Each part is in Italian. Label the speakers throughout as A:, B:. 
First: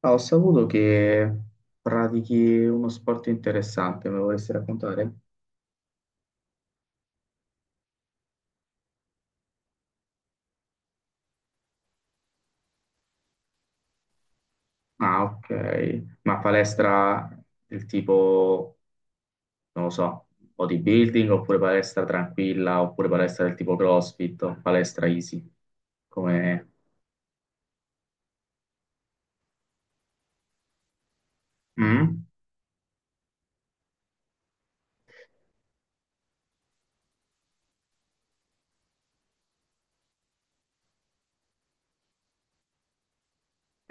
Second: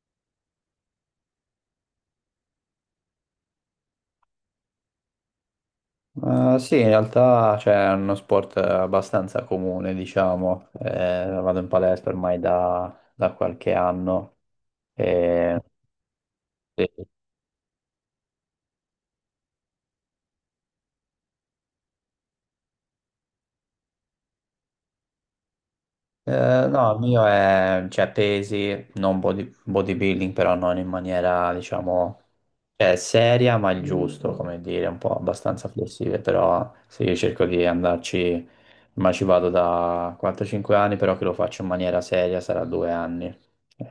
A: Ah, ho saputo che pratichi uno sport interessante, me lo vorresti raccontare?
B: Sì, in realtà è uno sport abbastanza comune, diciamo. Vado in palestra ormai da qualche anno.
A: Ah, ok.
B: E,
A: Ma
B: sì.
A: palestra del tipo, non lo so, bodybuilding oppure palestra tranquilla oppure palestra del tipo CrossFit o palestra easy? Come...
B: No, il mio è, cioè, pesi, non bodybuilding, però non in maniera, diciamo,
A: Mm?
B: cioè, seria, ma il giusto, come dire, un po' abbastanza flessibile, però sì, io cerco di andarci, ma ci vado da 4-5 anni, però che lo faccio in maniera seria sarà 2 anni.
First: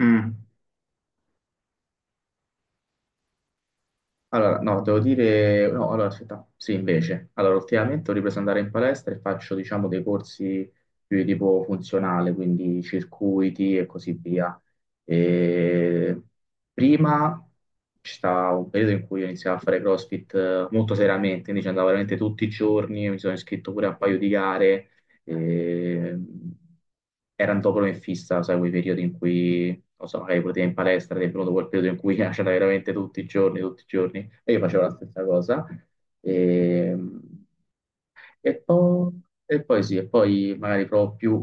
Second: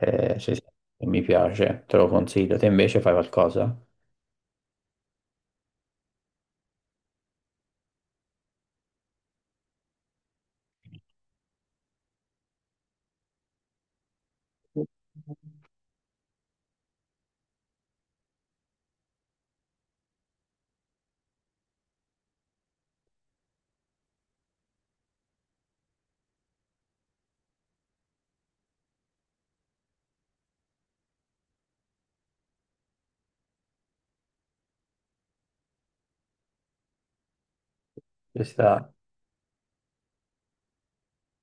A: Mm.
B: Sì, sì, mi piace, te lo consiglio. Te invece fai qualcosa?
A: Allora, no, devo dire, no, allora aspetta, sì, invece, allora ultimamente ho ripreso ad andare in palestra e faccio, diciamo, dei corsi più di tipo funzionale, quindi circuiti e così via. E prima c'è stato un periodo in cui ho iniziato a fare CrossFit molto seriamente, quindi ci andavo veramente tutti i giorni, mi sono iscritto pure a un paio di gare e, erano dopo fissa, sai, quei periodi in cui, non so, magari pure te in palestra, ti è venuto quel periodo in cui c'era veramente tutti i giorni, e io facevo la stessa cosa. E,
B: Ci sta.
A: e poi sì, e poi magari proprio più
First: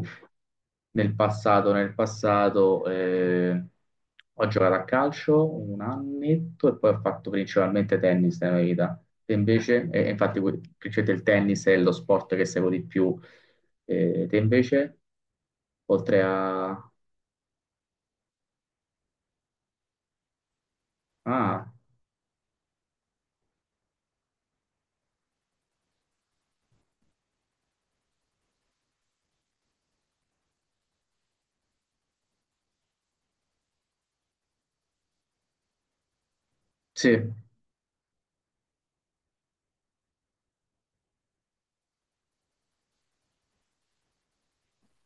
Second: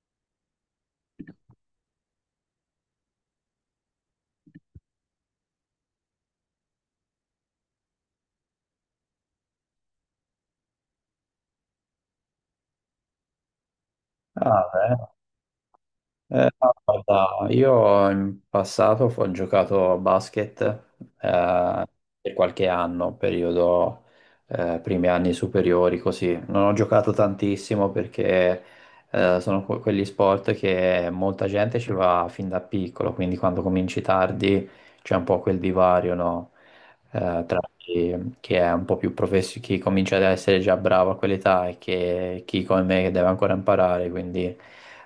A: nel passato, nel passato, ho giocato a calcio un annetto e poi ho fatto principalmente tennis nella mia vita. E invece, e infatti, que- principalmente il tennis è lo sport che seguo di più. Te
B: Ah,
A: invece,
B: beh.
A: oltre
B: No,
A: a...
B: guarda, io in passato ho giocato a basket
A: Ah,
B: eh, per qualche anno, periodo primi anni superiori, così. Non ho giocato tantissimo perché sono quegli sport che molta gente ci va fin da piccolo, quindi quando cominci tardi c'è un po' quel divario, no?
A: sì.
B: Tra chi, chi è un po' più professionista, chi comincia ad essere già bravo a quell'età e che, chi come me che deve ancora imparare, quindi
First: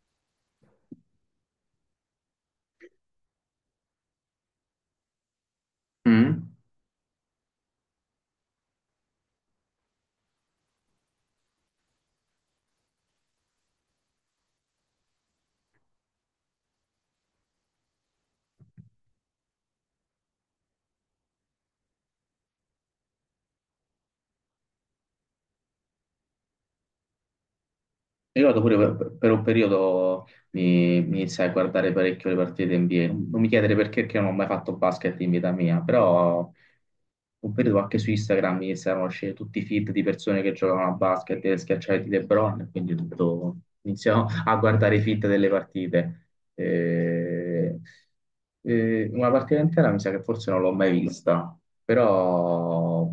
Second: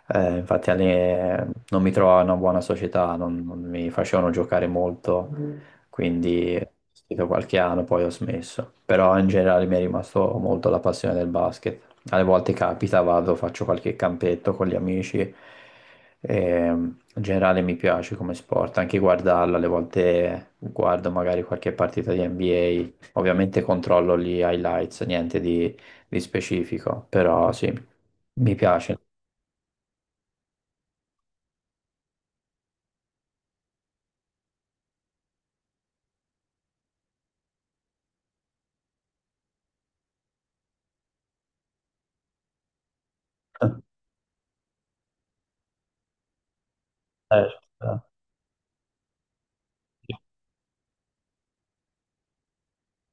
B: infatti non mi trovavo in una buona società, non mi facevano giocare molto. Mm.
A: Mm?
B: Quindi ho seguito qualche anno, poi ho smesso, però in generale mi è rimasto molto la passione del basket. Alle volte capita, vado, faccio qualche campetto con gli amici. In generale mi piace come sport, anche guardarlo, alle volte guardo magari qualche partita di NBA, ovviamente controllo gli highlights, niente di, di specifico, però sì,
A: Mi
B: mi
A: ricordo pure
B: piace.
A: per un periodo mi iniziai a guardare parecchio le partite NBA. Non mi chiedere perché, perché non ho mai fatto basket in vita mia, però un periodo anche su Instagram mi iniziarono a uscire tutti i feed di persone che giocavano a basket e schiacciai di LeBron, e quindi tutto iniziò a guardare i feed delle partite.
B: Eh,
A: Eh,
B: eh,
A: una partita intera mi sa che forse non l'ho mai vista, però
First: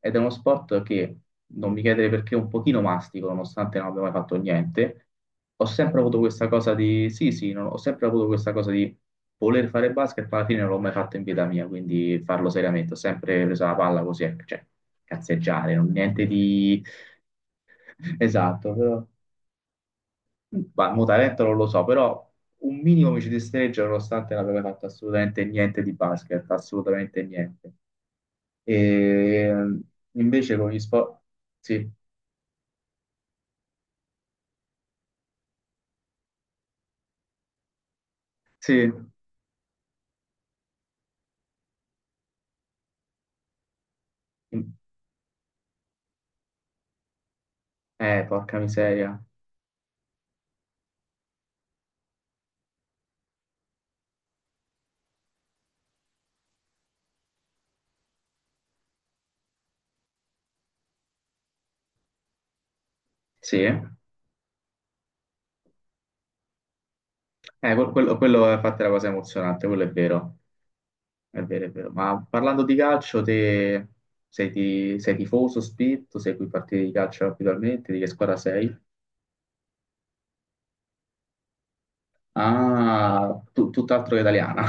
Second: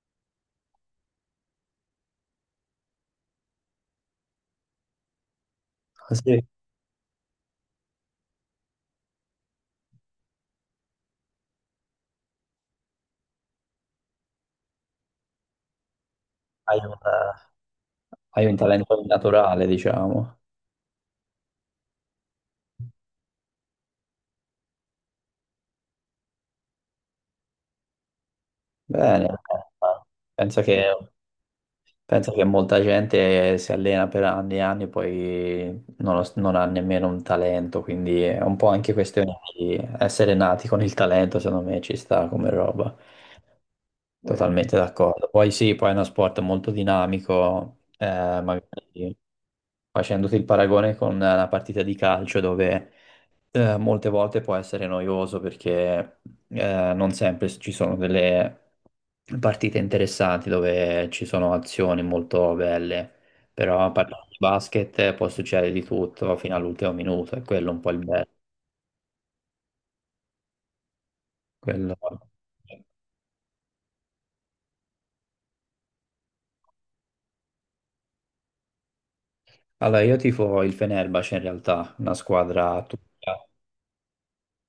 A: ed è uno sport che non mi chiedere perché un pochino mastico, nonostante non abbia mai fatto niente. Ho sempre avuto
B: sì,
A: questa cosa di sì, sì, non- ho sempre avuto questa cosa di voler fare basket, ma alla fine non l'ho mai fatto in vita mia, quindi farlo seriamente. Ho sempre preso la palla così, ecco, cioè cazzeggiare, non niente
B: hai
A: di
B: hai un
A: esatto,
B: talento
A: però
B: naturale, diciamo.
A: ma mo talento non lo so, però un minimo mi ci destreggio nonostante non abbia mai fatto assolutamente niente di basket, assolutamente niente. E
B: Bene.
A: ehm, invece
B: Penso
A: con gli
B: che
A: sport sì.
B: Penso che molta gente si allena per anni e anni e poi non ha nemmeno un talento, quindi è un po'
A: Sì,
B: anche questione di essere nati con il talento, secondo me ci sta come roba. Totalmente d'accordo. Poi sì, poi è uno sport molto dinamico,
A: porca
B: magari
A: miseria.
B: facendoti il paragone con una partita di calcio dove molte volte può essere noioso perché non sempre ci sono delle partite interessanti dove ci sono azioni molto belle,
A: Sì,
B: però parlando di basket può succedere di tutto fino all'ultimo minuto, è quello
A: que-
B: un po' il
A: quello,
B: bello.
A: quello è infatti la cosa emozionante, quello è vero, è vero, è vero.
B: quello-
A: Ma parlando di calcio, te sei, ti- sei tifoso, spinto, segui partite di calcio abitualmente, di che squadra sei?
B: Allora, io tifo il Fenerbahce in realtà, una squadra
A: Ah,
B: turca.
A: tu- tutt'altro che italiana.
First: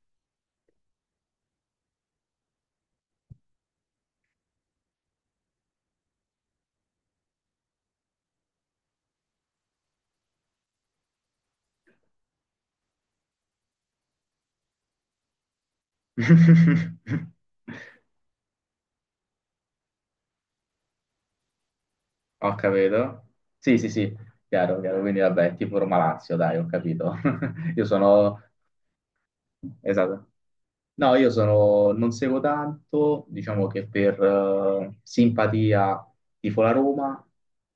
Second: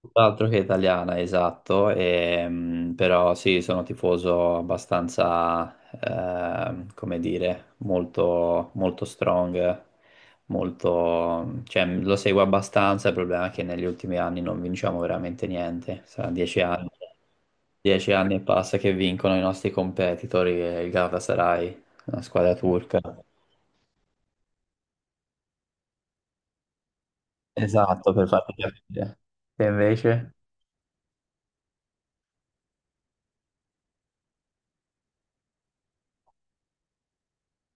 B: Tutt'altro che italiana, esatto, però sì, sono tifoso abbastanza, come dire, molto strong, molto, cioè, lo seguo abbastanza, il problema è che negli ultimi anni non vinciamo veramente niente, saranno 10 anni e passa che vincono i nostri competitor, il Galatasaray, una
A: Ho
B: squadra turca.
A: capito. Sì, sì, sì, chiaro, chiaro. Quindi vabbè, tipo Roma-Lazio, dai, ho capito. Io
B: Esatto, per
A: sono,
B: farti capire. E
A: esatto.
B: invece?
A: No, io sono, non seguo tanto, diciamo che per simpatia tifo la Roma,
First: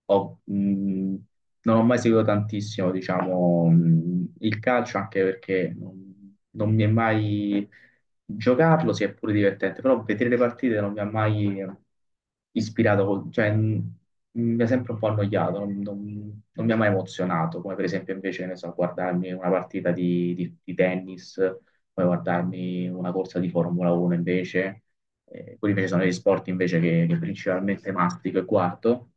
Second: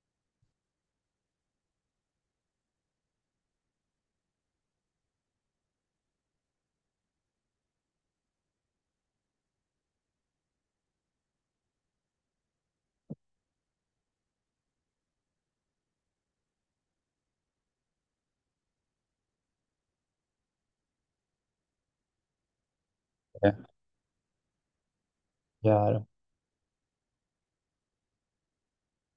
A: ho- non ho mai seguito tantissimo, diciamo, il calcio, anche perché non, non mi è mai giocarlo, sia pure divertente, però vedere le partite non mi ha mai ispirato, col- cioè mi ha sempre un po' annoiato, non, non- non mi ha mai emozionato, come per esempio invece, che ne so, guardarmi una partita di tennis poi guardarmi una corsa di
B: Eh,
A: Formula 1 invece, quelli invece sono
B: Chiaro.
A: gli sport invece che principalmente mastico e guardo,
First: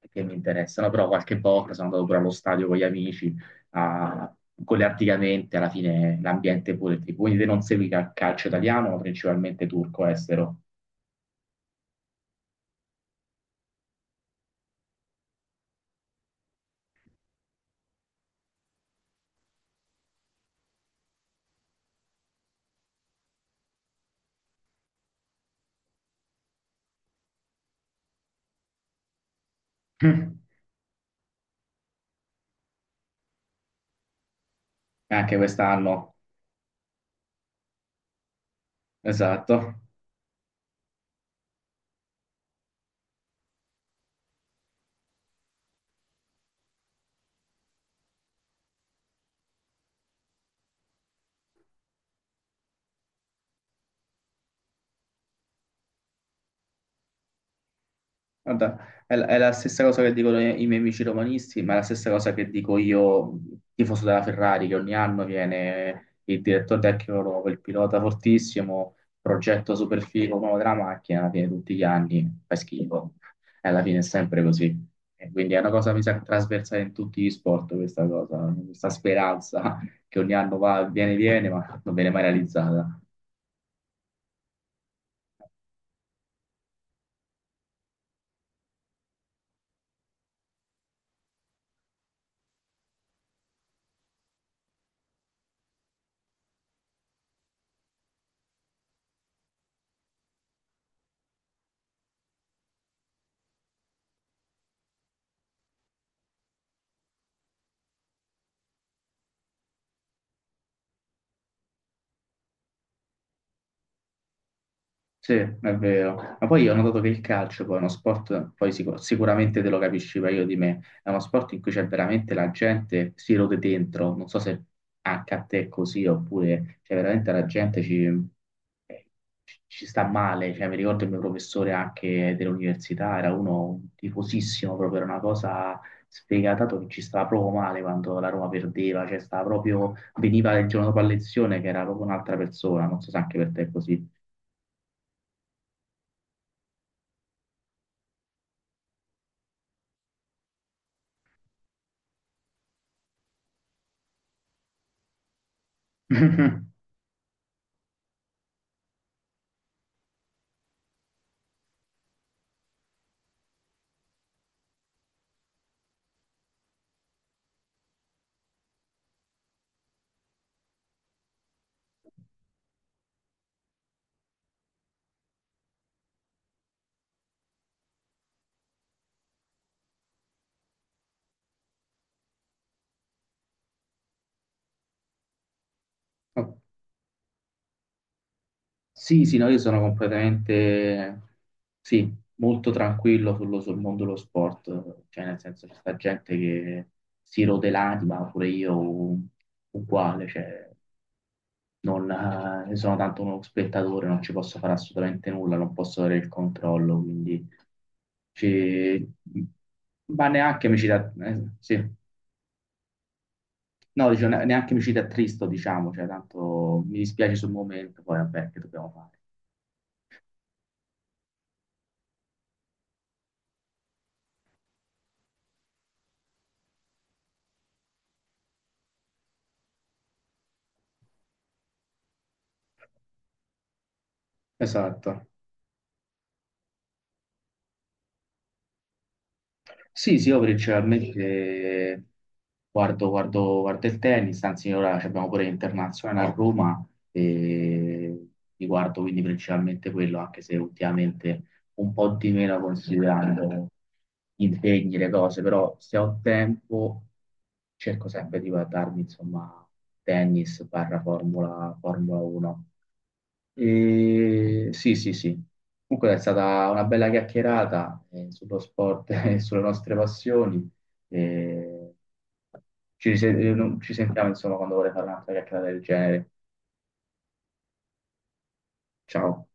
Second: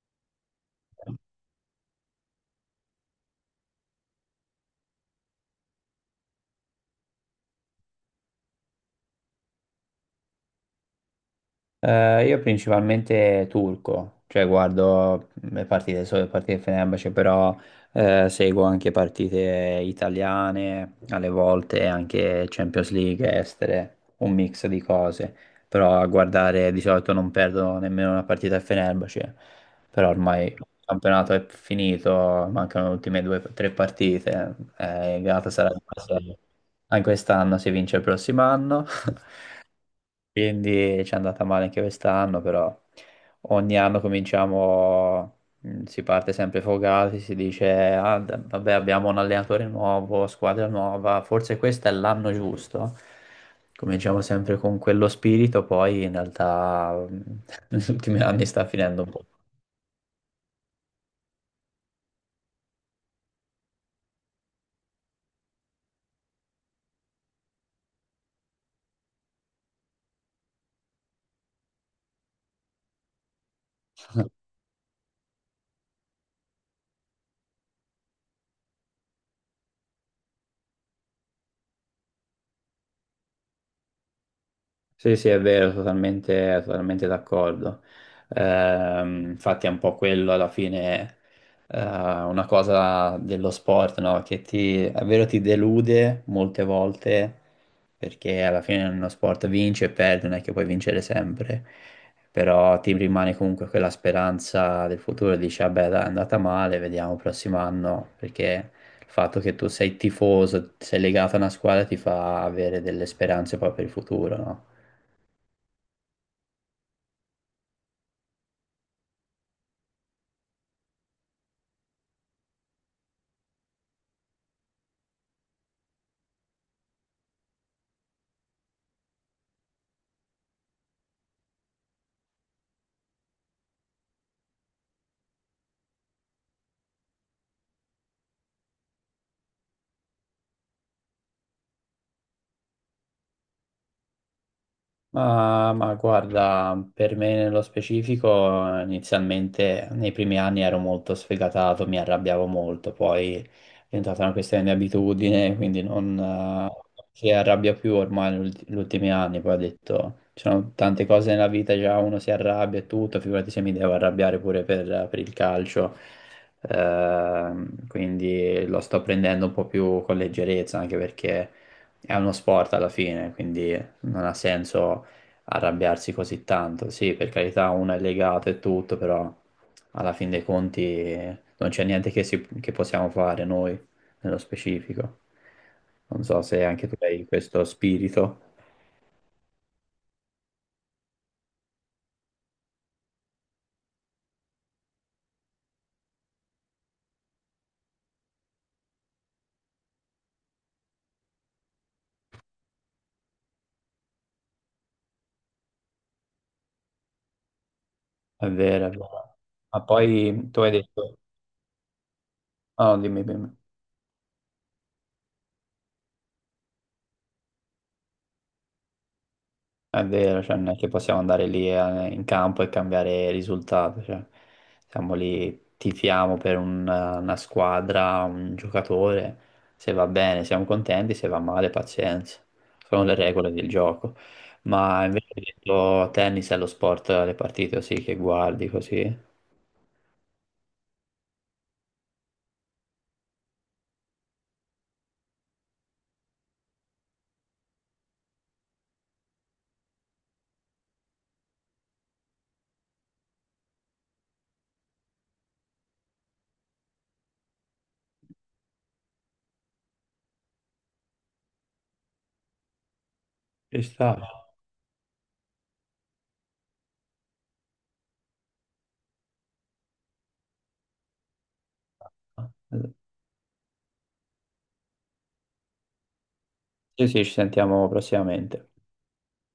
A: e che mi interessano, però qualche volta sono andato pure allo stadio con gli amici, a- collettivamente alla fine l'ambiente è pure ti- quindi te non segui cal- calcio italiano, ma principalmente turco estero.
B: Io principalmente turco, cioè guardo le partite, solo le partite di Fenerbahce, però seguo anche partite italiane, alle volte anche Champions League estere, un mix di cose, però a guardare di solito non perdo nemmeno una partita a Fenerbahce, però ormai il campionato è finito, mancano le ultime due o tre partite,
A: Anche
B: Galatasaray
A: quest'anno,
B: sarà anche quest'anno, si vince il prossimo anno.
A: esatto.
B: Quindi ci è andata male anche quest'anno, però ogni anno cominciamo, si parte sempre fogati, si dice, "Ah, vabbè, abbiamo un allenatore nuovo, squadra nuova, forse questo è l'anno giusto. Cominciamo sempre con quello spirito, poi in realtà negli ultimi anni sta
A: Guarda,
B: finendo un po'.
A: è la stessa cosa che dicono i, i miei amici romanisti, ma è la stessa cosa che dico io, tifoso della Ferrari, che ogni anno viene il direttore tecnico nuovo, il pilota fortissimo, progetto super figo nuovo della macchina, alla fine tutti gli anni fa schifo. E alla fine è sempre così. E quindi è una cosa, mi sa, trasversale in tutti gli sport, questa cosa, questa speranza che ogni anno va, viene, viene, ma non viene mai realizzata.
B: Sì, sì, è vero, totalmente d'accordo. Infatti è un po' quello alla fine, una cosa dello sport, no? Che ti, è vero, ti delude molte volte, perché alla fine uno sport vince e perde, non è che puoi vincere sempre, però ti rimane comunque quella speranza del futuro, dici, vabbè, dai, è andata male, vediamo il prossimo anno, perché il fatto che tu sei tifoso, sei legato a una squadra ti fa avere delle speranze poi per il futuro, no?
A: Sì, è vero. Ma poi io ho notato che il calcio poi è uno sport, poi sicu- sicuramente te lo capisci meglio di me, è uno sport in cui c'è veramente la gente si rode dentro, non so se anche a te è così, oppure cioè veramente la gente ci, ci- ci sta male, cioè mi ricordo il mio professore anche dell'università, era uno tifosissimo, proprio era una cosa sfegata che ci stava proprio male quando la Roma perdeva, cioè stava proprio, veniva il giorno dopo la lezione che era proprio un'altra persona, non so se anche per te è così.
B: Ma guarda, per me nello specifico, inizialmente nei primi anni ero molto sfegatato, mi arrabbiavo molto, poi è diventata una questione di abitudine, quindi non si arrabbia più ormai negli ultimi anni, poi ho detto, ci sono tante cose nella vita, già uno si arrabbia e tutto, figurati se mi devo arrabbiare pure per il calcio. Quindi lo sto prendendo un po' più con leggerezza, anche perché è uno sport alla fine, quindi non ha senso arrabbiarsi così tanto. Sì, per carità, uno è legato e tutto, però alla fin dei conti non c'è niente che, che possiamo fare noi nello specifico. Non so
A: No,
B: se anche tu hai questo spirito.
A: sì, sì, no, io sono completamente, sì, molto tranquillo sullo- sul mondo dello sport, cioè nel senso c'è sta gente che si rode l'anima, pure io u- uguale, cioè non sono tanto uno spettatore, non ci posso fare assolutamente nulla, non posso avere il controllo, quindi
B: È vero, è
A: ci-
B: vero. Ma
A: ma
B: poi tu
A: neanche
B: hai
A: mi ci da-
B: detto...
A: sì.
B: Ah, no, dimmi, dimmi.
A: No, dicevo, ne- neanche mi ci attristo, diciamo, cioè tanto mi dispiace sul momento, poi vabbè, che dobbiamo fare.
B: È vero, cioè non è che possiamo andare lì in campo e cambiare risultato, cioè, siamo lì, tifiamo per una squadra, un giocatore, se va bene siamo contenti, se va male pazienza, sono le regole del gioco. Ma
A: Esatto.
B: invece hai detto tennis è lo sport, le partite sì che guardi così,
A: Sì, sì, io principalmente guardo, guardo- guardo il tennis, anzi ora ci abbiamo pure internazionale a Roma e mi guardo quindi principalmente quello, anche se ultimamente un po' di meno considerando gli impegni, le cose, però se ho tempo cerco sempre di guardarmi insomma tennis barra Formula, Formula 1.
B: ci sta.
A: E sì, sì, sì. Comunque è stata una bella chiacchierata sullo sport e sulle nostre passioni. E ci, rise- non- ci sentiamo insomma quando vorrei fare un'altra chiacchierata del genere.
B: Sì, sì, ci sentiamo prossimamente.
A: Ciao.